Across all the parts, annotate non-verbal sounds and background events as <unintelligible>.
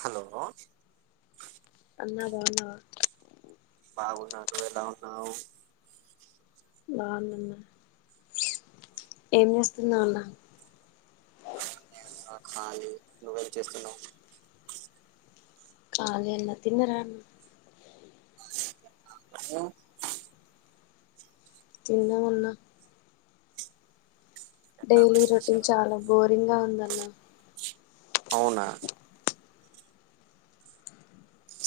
Hello! <unintelligible> బాగున్నావా? బాగున్నా, నువ్వెలా ఉన్నావ్? బాగున్న అన్న, ఏం చేస్తున్నావ్ అన్న? ఆ కాళీ, నువ్వేం చేస్తున్నావు? కాళీ అన్న. తిన్నారా అన్న? ఆ తిన్నాం, నువ్వు? తిన్నామన్న డైలీ రొటీన్ చాలా బోరింగ్ గా ఉందన్న. అవునా?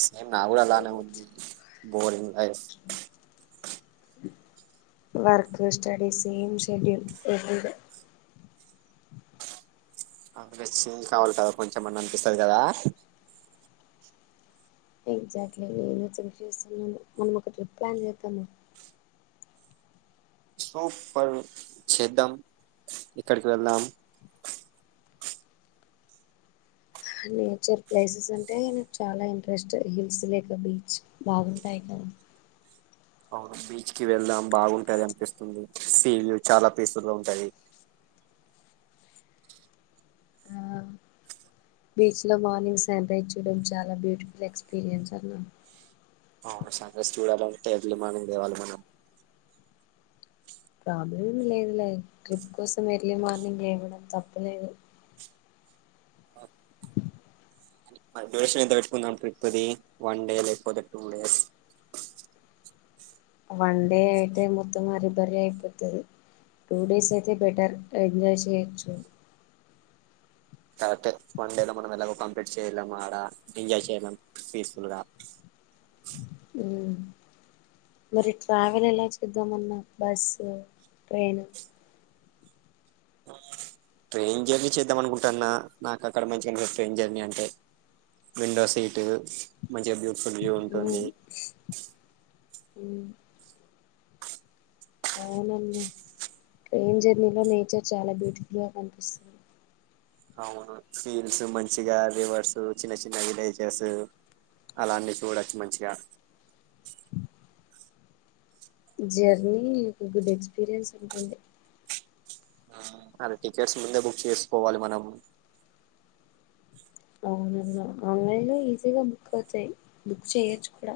సేమ్ నా కూడా అలానే ఉంది, బోరింగ్ లైఫ్. వర్క్ స్టడీస్ ఏమ్ షెడ్యూల్ ఎవ్రీడే నాకు <unintelligible> కొంచమైనా అనిపిస్తది కదా ఎగ్జాక్ట్లీ, నేను థింక్ చేస్తున్నాను. మనం ఒక ట్రిప్ ప్లాన్ చేద్దాం. సూపర్. చేద్దాం. ఎక్కడికి వెళ్దాం? నేచర్ ప్లేసెస్ అంటే చాలా ఇంట్రెస్ట్. హిల్స్ లేక బీచ్ బాగుంటాయి క <unintelligible> అవును బీచ్ కి వెళ్దాం బాగుంటది అనిపిస్తుంది. సీలు చాలా పీస్ ఫుల్ గా ఉంటది. ఆ బీచ్ లో మార్నింగ్ సన్ రైజ్ చూడం చాలా బ్యూటిఫుల్ ఎక్స్పీరియన్స్ అన్నా. అవును సన్ రైస్ చూడాలంటే ఎర్లీ మార్నింగ్ లేవాలి మనం. ప్రాబ్లం లేదులే. ట్రిప్ కోసం ఎర్లీ మార్నింగ్ లేవడం తప్పులేదు. డ్యూరేషన్ ఎంత పెట్టుకుందా ట్రిప్ ది? వన్ డే లేకపోతే టూ డేస్? వన్ డే అయితే మొత్తం హరి బరి అయిపోతది. టూ డేస్ అయితే బెటర్. ఎంజాయ్ చేయయిచ్చు. కరెక్ట్ ఎ. వన్ డే లో మనం ఎలాగో కంప్లీట్ చేయలేం ఆడ ఎంజాయ్ చేయలేం పీస్ఫుల్ గా. హ్మ్ మరి ట్రావెలెలా చేద్దామన్నార్ బస్సు, ట్రైను ట్రైన్ జర్నీ చేద్దామనుకుంటాన్న నాకక్కడ మంచిగన్పి ట్రైన్ జర్నీ అంటే విండో సీటు మంచిగ బ్యూటిఫుల్ వ్యూ ఉంటుంది ఉమ్ ఉమ్ అవునన్న ట్రైన్ జర్నీలో నేచర్ చాలా బ్యూటిఫుల్ గ కనిపిస్తుంది. అవును సీన్స్ మంచిగా రివర్స్ చిన్న చిన్న విలేజెస్ అలాన్నీ చూడొచ్చు మంచిగా జర్నీ కు గుడ్ ఎక్స్పీరియన్స్ ఉంటుంది ఆ అదే టికెట్స్ ముందే బుక్ చేసుకోవాలి మనం అవునన్న ఆన్లైన్ లో ఈజీగా బుక్ అవుతయి, బుక్ చేయొచ్చు కూడా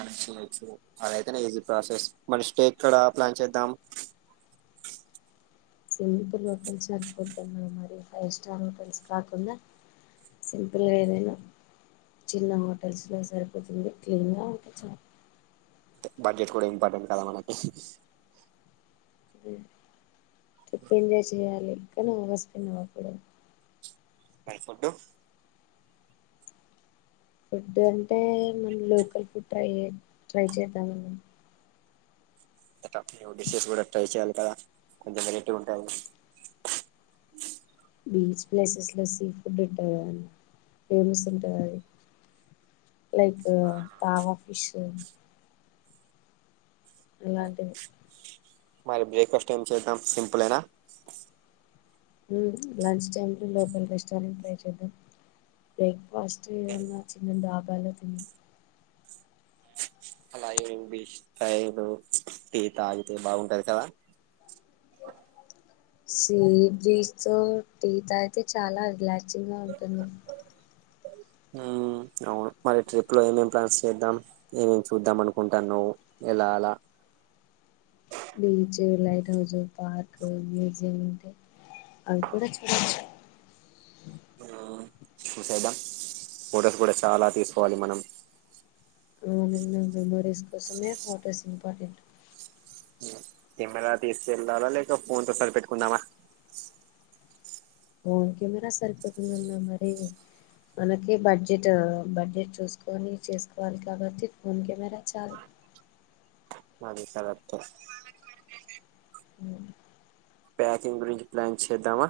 మంచిగ ఎక్స్పీరియన్స్ అదైతనే ఈజీ ప్రాసెస్ మరి నెస్టేక్కడా ప్లాన్ చేద్దాం? సింపుల్ హోటల్స్ సరిపోద్దన్న మరి ఫైవ్ స్టార్ హోటల్స్ కాకుండా సింపుల్గా ఏదైనా చిన్న హోటల్స్ లో సరిపోతుంది క్లీన్ గా ఉంటె చాలు తె బడ్జెట్ కూడ ఇంపార్టెంట్ కదా మనకి ట్రిప్ ఎంజాయ్ చెయాలి ఇంకా నా వస్తున్నావ అప్పుడే? మరి ఫుడ్డు ఫుడ్ అంటే మన లోకల్ ఫుడ్ ట్రై చే ట్రై చేద్దామన్న. డిషెస్ గుడా ట్రై చేయాలి కదా కొంచెం వెరైటీగుంటాయి బీచ్ ప్లేసెస్ లో సీ ఫుడ్ ఉంటదిగదన్న ఫేమస్ ఉంటదది. లైక్ టామ ఫిష్ అలాంటివి మరి బ్రేక్ఫాస్ట్ ఏం చేద్దాం సింపులేనా? ల్ లంచ్ టైంలో లోకల్ రెస్టారెంట్ ట్రై చేద్దాం. బ్రేక్ఫాస్ట్ ఏదన్నా చిన్న దాబాలో తిందాం ఇంగ్విష్ టైంలో టీ తాగితే బాగుంటది కదా సీ బ్రిస్ తో టీ తాగితే చాలా రిలాక్సింగ్ గా ఉంటుంది ఉమ్ అవును మరి ట్రిప్ లో ఏమేం ప్లాన్స్ చేద్దాం ఏమేం చూద్దాం అనుకుంటాన్నావ్ న్ ఎలాలా beach, lighthouse, park museum ఉంటయ్ అవి కూడా చాల ఆ ఫోటోస్ గుడా చాలా తీసుకోవాలి మనం అవునన్న మెమోరీస్ కోసమే ఫొటోస్ ఇంపార్టెంట్ కెమెరా తీసుకెల్లాల లేక ఫోన్ తో సరి పెట్టుకుందామా? ఫోన్ కెమెరా సరిపోతుందన్న మరీ మనకె బడ్జెట్ బడ్జెట్ చూసుకొని చేసుకోవాలి కాబట్టి ఫోన్ కెమెరా చాలు. నాది చాలా <inaudible> హ్మ్ ప్యాకింగ్ గురించి ప్లాన్ చేద్దామా?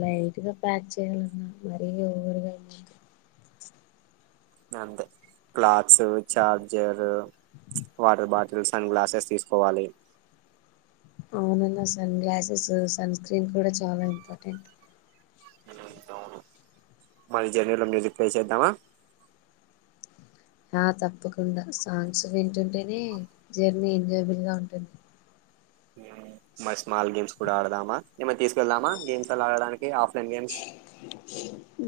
లైట్గా ప్యాక్ చేయాలన్నా, మరీ ఓవర్గా ఏమొద్దు అంతే clothes, charger water bottles and glasses తీసుకోవాలి morning sunglasses sunscreen కూడా చాలా ఇంపార్టెంట్ మరి జర్నీలో మ్యూజిక్ ప్లే చేద్దామా ఆ తప్పకుండా సాంగ్స్ వింటుంటేనే జర్నీ ఎంజాయబుల్ గా ఉంటుంది మ స్మాల్ గేమ్స్ కూడా ఆడదామా ఏమన తీసుకెళ్దామా గేమ్స్ అలా ఆడడానికి ఆఫ్ల ఇండియన్స్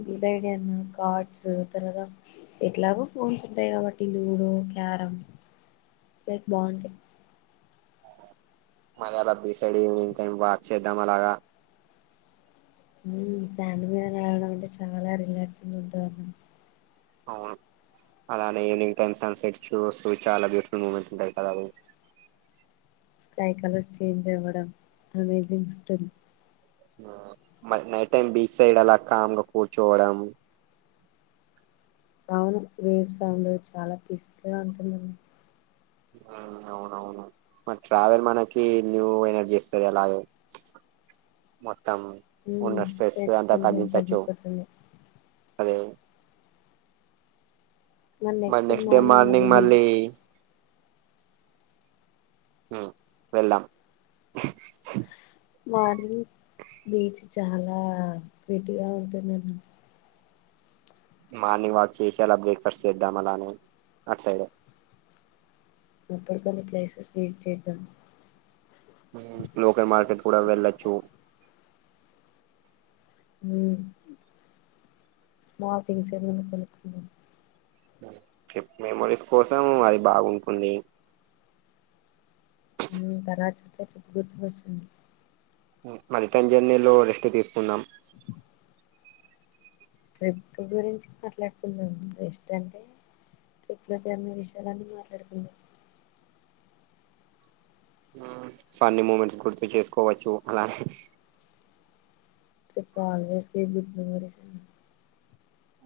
డివైడ్ కార్డ్స్ తరగా ఎట్లాగో ఫోన్స్ ఉంటాయి కాబట్టి లూడో క్యారం లేక్ బాగుంటాయి మరల బీచ్ సైడ్ ఈవెనింగ్ వాక్ చేదాం అలాగా సాండ్ మీద అలాగ చాల రిలాక్స్ గ ఉంటది అవును అలానే ఈవినింగ్ టైమ్ సన్సెట్ చూస్తు చాలా బ్యూటిఫుల్ మూమెంట్ ఉంటది కదా అన్ స్కై కలర్స్ చేంజ్ అవ్వడం అమేజింగ్ గిఫ్ట్ అది మ నైట్ టైమ్ బీచ్ సైడ్ అలా కామ్ గా కూర్చోవడం అవును వేవ్ సౌండ్ చాలా పీస్ఫుల్ గా ఉంటుందండి అవునవును మ ట్రావెల్ మనకి న్యూ ఎనర్జీ ఇస్తది అలాగే మొత్తం ఉన్న స్ట్రెస్ స్ట్రెచ్ అంతా కొంచెం తగ్గించచ్చు తగ్గిపోతుంది అదే మరి నెక్స్ట్ డే మార్నింగ్ మళ్ళీ హుమ్ వెళ్దాం మార్నింగ్ బీచ్ చాలా నీట్ గా ఉంటుంది అని మార్నింగ్ వాక్ చేసి అలా బ్రేక్ఫాస్ట్ చేద్దాం అలానే అటుసైడే ఇప్పుడుకన్నా ప్లేసెస్ ఫీడ్ చేద్దాం లోకల్ మార్కెట్ కూడా వెళ్ళచ్చు హుమ్ స్మాల్ తింగ్స్ అవి ఏమనకొనుక్ ట్రిప్ మెమరీస్ కోసం అది బాగుంటుంది తరా చూస్తే చెప్పు గుర్తుకు వస్తుంది మరిపన్ జర్నీలో రెస్ట్ తీసుకున్నామ్ ట్రిప్ గురించి మాట్లాడుకుందాం రెస్ట్ అంటే ట్రిప్లో జరిగిని విషయాలు అన్ని మాట్లాడుకుందాం హుమ్ ఫన్నీ మూమెంట్స్ గుర్తు చేసుకోవచ్చు అలా trip always be good memories ఏ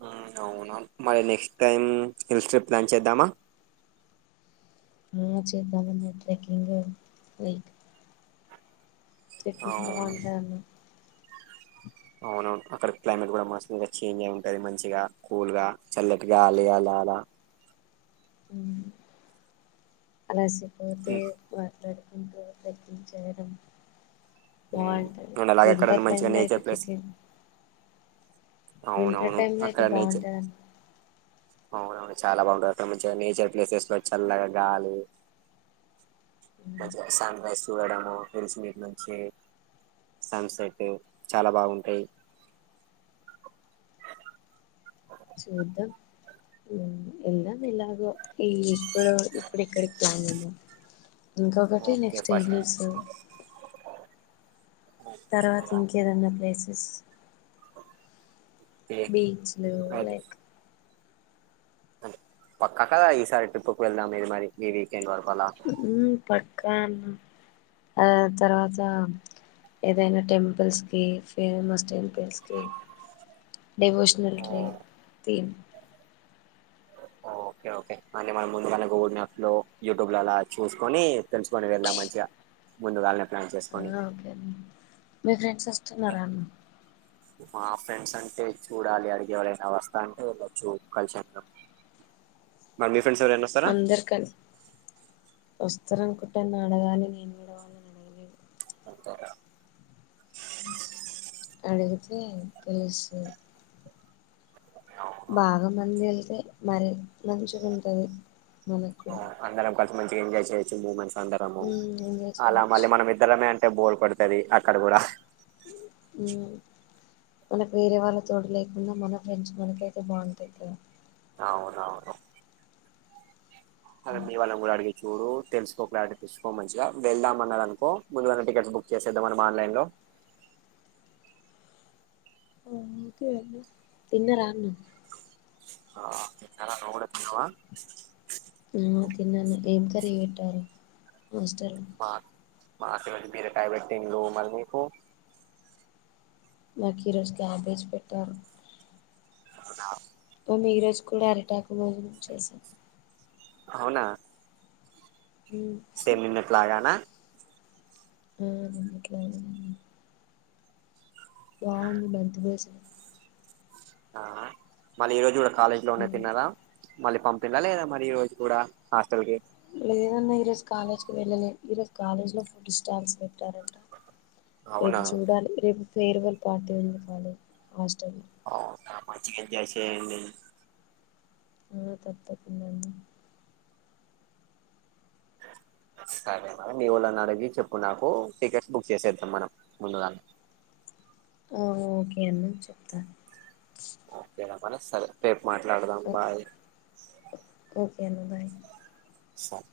హుమ్ అవునా మరి next time hills trip plan చేద్దామా ఆ చేద్దాము పోయి ట్రెకింగ్ లైక్ ట్రెక్కింగ్ అవును బాగుంటాయి అవునవును అక్కడ క్లైమేట్ కూడా మస్తు చేంజ్ అయి ఉంటది మంచిగా కూల్ గా చల్లటి గాలి అల్లా అల్లా అలసిపోతే ఉమ్, <unintelligible> ట్రక్కింగ్ చేయడం ఉమ్. బావుంటది అండ్ అలాగే అక్కడ వింటర్ టైమ్ మంచిగా లో నేచర్ అయితే ప్లేస్ ట్రెక్కింగ్ వింటర్ అవునవును టైమ్ లో అయితే అక్కడ నేచర్ బావుంటది అవునవును చాలా బాగుంటంది అక్కడ మంచి గా నేచర్ ప్లేసెస్ లో చల్లగా గాలి మంచిగా సన్ రైస్ చూడము సన్ సెట్ చాల బాగుంటది చూద్దం హమ్ వెల్దామ్ ఎలాగో ఈ ఇప్పుడ ఇప్పుడిక్కడి కి ప్లాన్ చే ఇంకొకటి ఓకే నెక్స్ట్ ఫస్ట్ ఇయర్ తర్వాత ఇంకేదన్నా ప్లేసెస్ ఓకే బీచ్లు లైక్ అ పక్కాక ఈసారి ట్రిప్పుకి వెళ్దాం ఇది మరి మీది మ్ పక్క ఆ తర్వాత ఏదైనా టెంపుల్స్ కి ఫేమస్ టెంపుల్స్ కి డివోషనెల్ ఓ ట్రిప్ ఓకే ఓకే అంటే మనం ముందుగానే గూగుల్ మ్యాప్ లో యూట్యూబ్ లో అలా చూసుకొని తెలుసుకొని వెళ్దాం మంచిగా ముందుగాళ్ళనే ప్లాన్ ఆ చేసుకొని ఓకే అన్న మీ ఫ్రెండ్స్ వస్తున్నారాఅన్న మా ఫ్రెండ్స్ అంటే చూడాలి అడిగిఎవరైనా వస్తా అంటే వెళ్ళొచ్చు కలిసిసందరాం మరి మీ ఫ్రెండ్స్ ఎవరైనా వస్తారా వస్తరనుకుంట నాన అడగాలి నేను నేను అడగాలి ఒకే రా అడిగితే తెలుసు బాగా మంది ఎల్తే మరి మంచిగా ఉంటంది మనకుడా అందరం కలిసి మంచిగా ఎజాయ్ చేయచ్చు మూమెంట్స్ అందరము ఉమ్, ఎంజాయ్ అలా చేయొచ్చు మల్లి మన ఇద్దరమే అ బోర్ కొడతది అక్కడ కూడా హుమ్ మనకు వేరే వాళ్ళ తోడు లేకుండా మన ఫ్రెండ్స్ మనకయితే బావుంటది కదా అవుదవును అద మీ వాళ కూడా అడిగ చూడు తెలుసుకో క్లారిటీ తీచ్చసుకో మంచిగా వెళ్దామ అన్నది అనుకో ముందు టికెట్స్ బుక్ చేసేద్దా మనం ఆన్లైన్ లో ఆఓక తన్న రాన్నా కనా రడవా ఆ, తిన్నాను ఏం కఖరీ పెట్టారు మాస్టర్ మా మా మ బరటయ బట్టటి లో మరికు నాకు ఈ రోజు క్యాబేజ్ పెట్టారు అ మము ఈ రోజు కూడా అర్టాక్ భోజనం చేసిాం అవునా స మినిట్ లాగానా ఆ నిన్నట్లేయి బాగుంది బంత పసి ఆ మళ్ళీ ఈ రోజు కూడా కాలేజీ లో ఉన్న తిన్నారా మళ్ళీ పంపిందా లేదా మరి ఈ రోజు కూడా హాస్టల్ కి లేదన్నా ఈ రోజు కాలేజ్కి వెళ్ళలే ఈరోజు కాలేజ్ లో ఫుడ్ స్టాల్స్ పెట్టారంట రేపు అవునా చూడాలి రేపు ఫేర్వల్ పార్టీ ఉంది కాదు హాస్టల్ అఓ త మంచిగాస అ తప్ప తంద సరే మ మీ ఊళ్ళు అన్న అగి చెప్పుకు నాకు టికెట్స్ బుక్ చేసేద్దాం మనం ముందుగానే ఆ ఓకే అన్న చెప్తా సరేపు మాట్లాడదాం బాయ్ ఎనుదా సార్